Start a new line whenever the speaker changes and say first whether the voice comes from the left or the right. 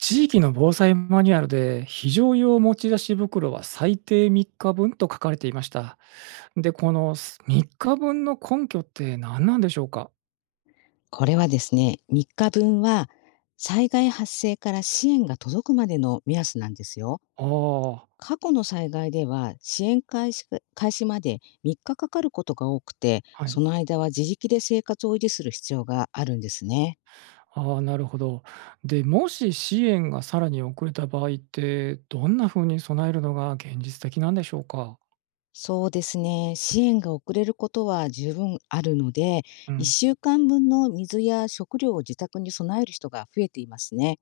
right: 地域の防災マニュアルで非常用持ち出し袋は最低3日分と書かれていました。で、この3日分の根拠って何なんでしょうか？
left: これはですね、3日分は災害発生から支援が届くまでの目安なんですよ。
right: ああー、
left: 過去の災害では支援開始まで3日かかることが多くて、
right: は
left: そ
right: い。
left: の間は自力で生活を維持する必要があるんですね。
right: ああ、なるほど。で、もし支援がさらに遅れた場合って、どんな風に備えるのが現実的なんでしょうか？
left: そうですね。支援が遅れることは十分あるので、
right: うん。
left: 1週間分の水や食料を自宅に備える人が増えていますね。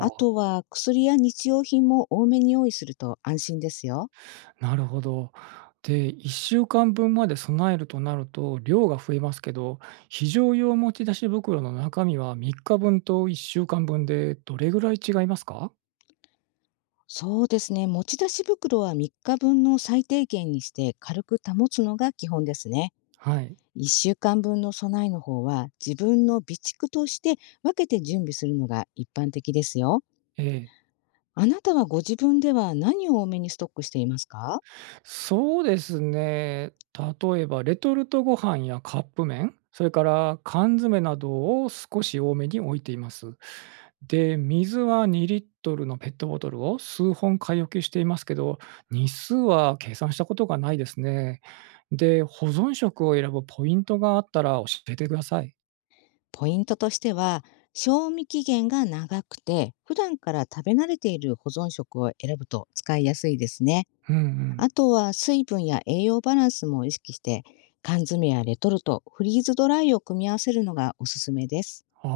left: あ
right: あ、
left: とは薬や日用品も多めに用意すると安心ですよ。
right: なるほど。で、1週間分まで備えるとなると、量が増えますけど、非常用持ち出し袋の中身は3日分と1週間分でどれぐらい違いますか？
left: そうですね。持ち出し袋は3日分の最低限にして軽く保つのが基本ですね。
right: はい。
left: 1週間分の備えの方は自分の備蓄として分けて準備するのが一般的ですよ。
right: ええ。
left: あなたはご自分では何を多めにストックしていますか？
right: そうですね。例えばレトルトご飯やカップ麺、それから缶詰などを少し多めに置いています。で、水は2リットルのペットボトルを数本買い置きしていますけど、日数は計算したことがないですね。で、保存食を選ぶポイントがあったら教えてください。
left: ポイントとしては、賞味期限が長くて、普段から食べ慣れている保存食を選ぶと使いやすいですね。
right: うんう
left: あ
right: ん。
left: とは水分や栄養バランスも意識して、缶詰やレトルト、フリーズドライを組み合わせるのがおすすめです。
right: あ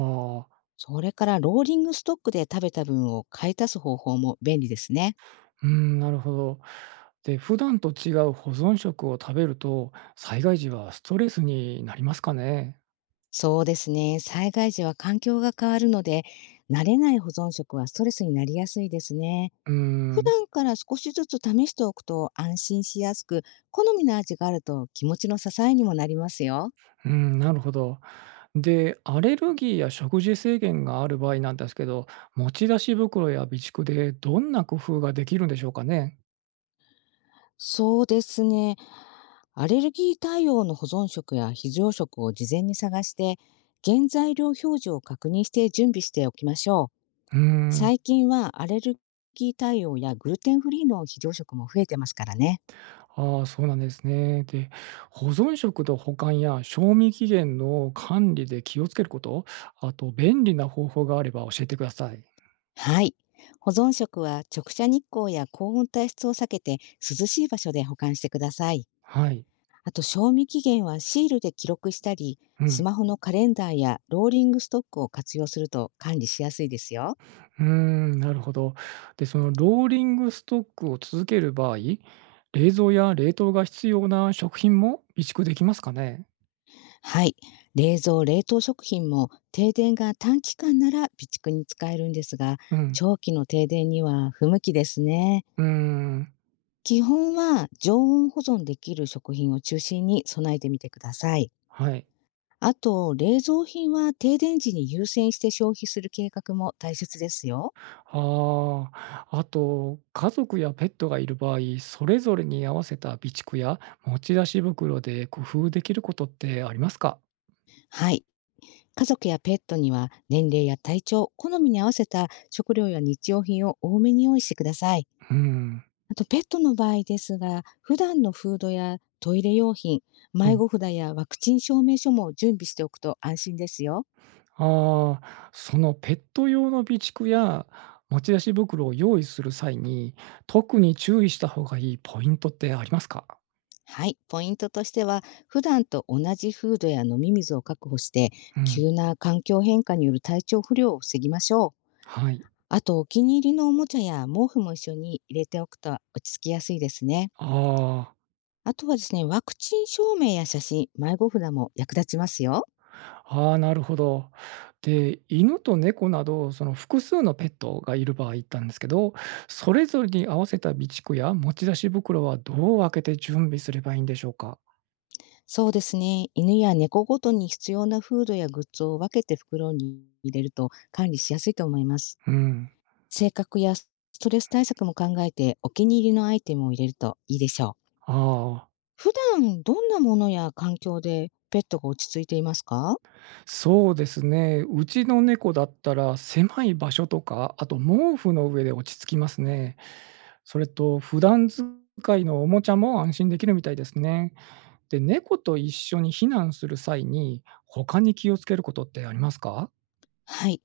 right: あ、
left: それからローリングストックで食べた分を買い足す方法も便利ですね。
right: うん、なるほど。で、普段と違う保存食を食べると、災害時はストレスになりますかね。
left: そうですね。災害時は環境が変わるので、慣れない保存食はストレスになりやすいですね。
right: うー
left: 普
right: ん、
left: 段から少しずつ試しておくと安心しやすく、好みの味があると気持ちの支えにもなりますよ。
right: うん、なるほど。で、アレルギーや食事制限がある場合なんですけど、持ち出し袋や備蓄でどんな工夫ができるんでしょうかね？
left: そうですね。アレルギー対応の保存食や非常食を事前に探して、原材料表示を確認して準備しておきましょう。
right: うーん、
left: 最近はアレルギー対応やグルテンフリーの非常食も増えてますからね。
right: ああ、そうなんですね。で、保存食の保管や賞味期限の管理で気をつけること、あと便利な方法があれば教えてください。
left: はい。保存食は直射日光や高温体質を避けて涼しい場所で保管してください。
right: はい。
left: あと賞味期限はシールで記録したり、
right: う
left: ス
right: ん。
left: マホのカレンダーやローリングストックを活用すると管理しやすいですよ。
right: うーん、なるほど。で、そのローリングストックを続ける場合、冷蔵や冷凍が必要な食品も備蓄できますかね？
left: はい。冷蔵・冷凍食品も停電が短期間なら備蓄に使えるんですが、
right: うん。
left: 長期の停電には不向きですね。
right: うーん、
left: 基本は常温保存できる食品を中心に備えてみてください。
right: はい。
left: あと、冷蔵品は停電時に優先して消費する計画も大切ですよ。
right: ああ、あと、家族やペットがいる場合、それぞれに合わせた備蓄や持ち出し袋で工夫できることってありますか？
left: はい。家族やペットには年齢や体調、好みに合わせた食料や日用品を多めに用意してください。
right: うん。
left: あとペットの場合ですが、普段のフードやトイレ用品、
right: う
left: 迷
right: ん。
left: 子札やワクチン証明書も準備しておくと安心ですよ。
right: ああ、そのペット用の備蓄や持ち出し袋を用意する際に、特に注意した方がいいポイントってありますか？
left: はい、ポイントとしては、普段と同じフードや飲み水を確保して、
right: うん、
left: 急な環境変化による体調不良を防ぎましょう。
right: はい。
left: あと、お気に入りのおもちゃや毛布も一緒に入れておくと落ち着きやすいですね。
right: あ
left: あとはですね、ワクチン証明や写真、迷子札も役立ちますよ。
right: あ、ああ、なるほど。で、犬と猫など、その複数のペットがいる場合なんですけど、それぞれに合わせた備蓄や持ち出し袋はどう分けて準備すればいいんでしょうか？
left: そうですね。犬や猫ごとに必要なフードやグッズを分けて袋に入れると管理しやすいと思います。
right: うん。
left: 性格やストレス対策も考えてお気に入りのアイテムを入れるといいでしょう。
right: ああ。
left: 普段どんなものや環境でペットが落ち着いていますか？
right: そうですね。うちの猫だったら、狭い場所とか、あと毛布の上で落ち着きますね。それと、普段使いのおもちゃも安心できるみたいですね。で、猫と一緒に避難する際に、他に気をつけることってありますか？
left: はい。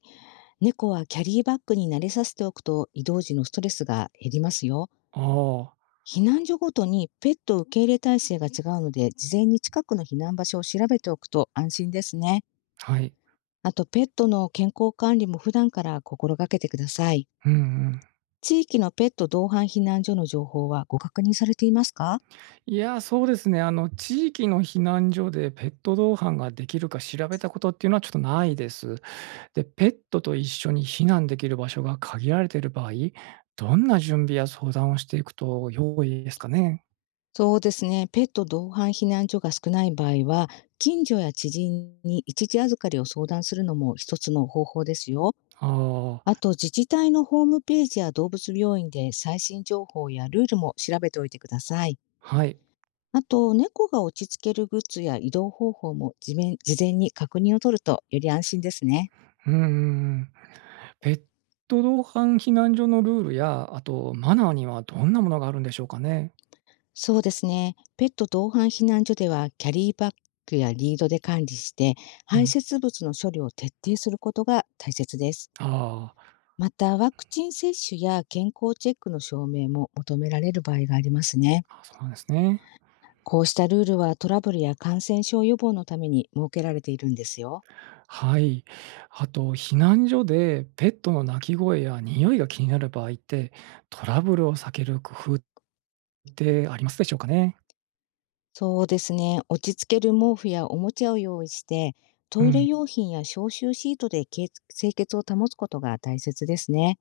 left: 猫はキャリーバッグに慣れさせておくと移動時のストレスが減りますよ。
right: ああ、
left: 避難所ごとにペット受け入れ体制が違うので、事前に近くの避難場所を調べておくと安心ですね。
right: はい。
left: あと、ペットの健康管理も普段から心がけてください。
right: うんうん。
left: 地域のペット同伴避難所の情報はご確認されていますか？
right: いや、そうですね。地域の避難所でペット同伴ができるか調べたことっていうのはちょっとないです。で、ペットと一緒に避難できる場所が限られている場合、どんな準備や相談をしていくと良いですかね？
left: そうですね。ペット同伴避難所が少ない場合は、近所や知人に一時預かりを相談するのも一つの方法ですよ。
right: あ
left: あ
right: あ、
left: と、自治体のホームページや動物病院で最新情報やルールも調べておいてください。
right: はい。
left: あと、猫が落ち着けるグッズや移動方法も事前に確認を取るとより安心ですね。
right: うーん。ペット同伴避難所のルールや、あとマナーにはどんなものがあるんでしょうかね？
left: そうですね。ペット同伴避難所では、キャリーバッグやリードで管理して、
right: う
left: 排
right: ん。
left: 泄物の処理を徹底することが大切です。
right: あ
left: また、ワクチン接種や健康チェックの証明も求められる場合がありますね。
right: あ、そうなんですね。
left: こうしたルールはトラブルや感染症予防のために設けられているんですよ。
right: はい。あと避難所でペットの鳴き声や匂いが気になる場合って、トラブルを避ける工夫ってありますでしょうかね？
left: そうですね。落ち着ける毛布やおもちゃを用意して、
right: う
left: トイレ
right: ん。
left: 用品や消臭シートで清潔を保つことが大切ですね。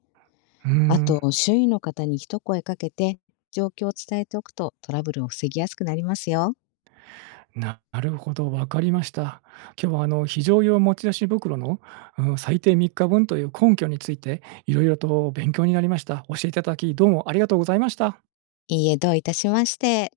right: うー
left: あ
right: ん。
left: と、周囲の方に一声かけて、状況を伝えておくとトラブルを防ぎやすくなりますよ。
right: なるほど、わかりました。今日は非常用持ち出し袋の、うん、最低3日分という根拠についていろいろと勉強になりました。教えていただき、どうもありがとうございました。
left: いいえ、どういたしまして。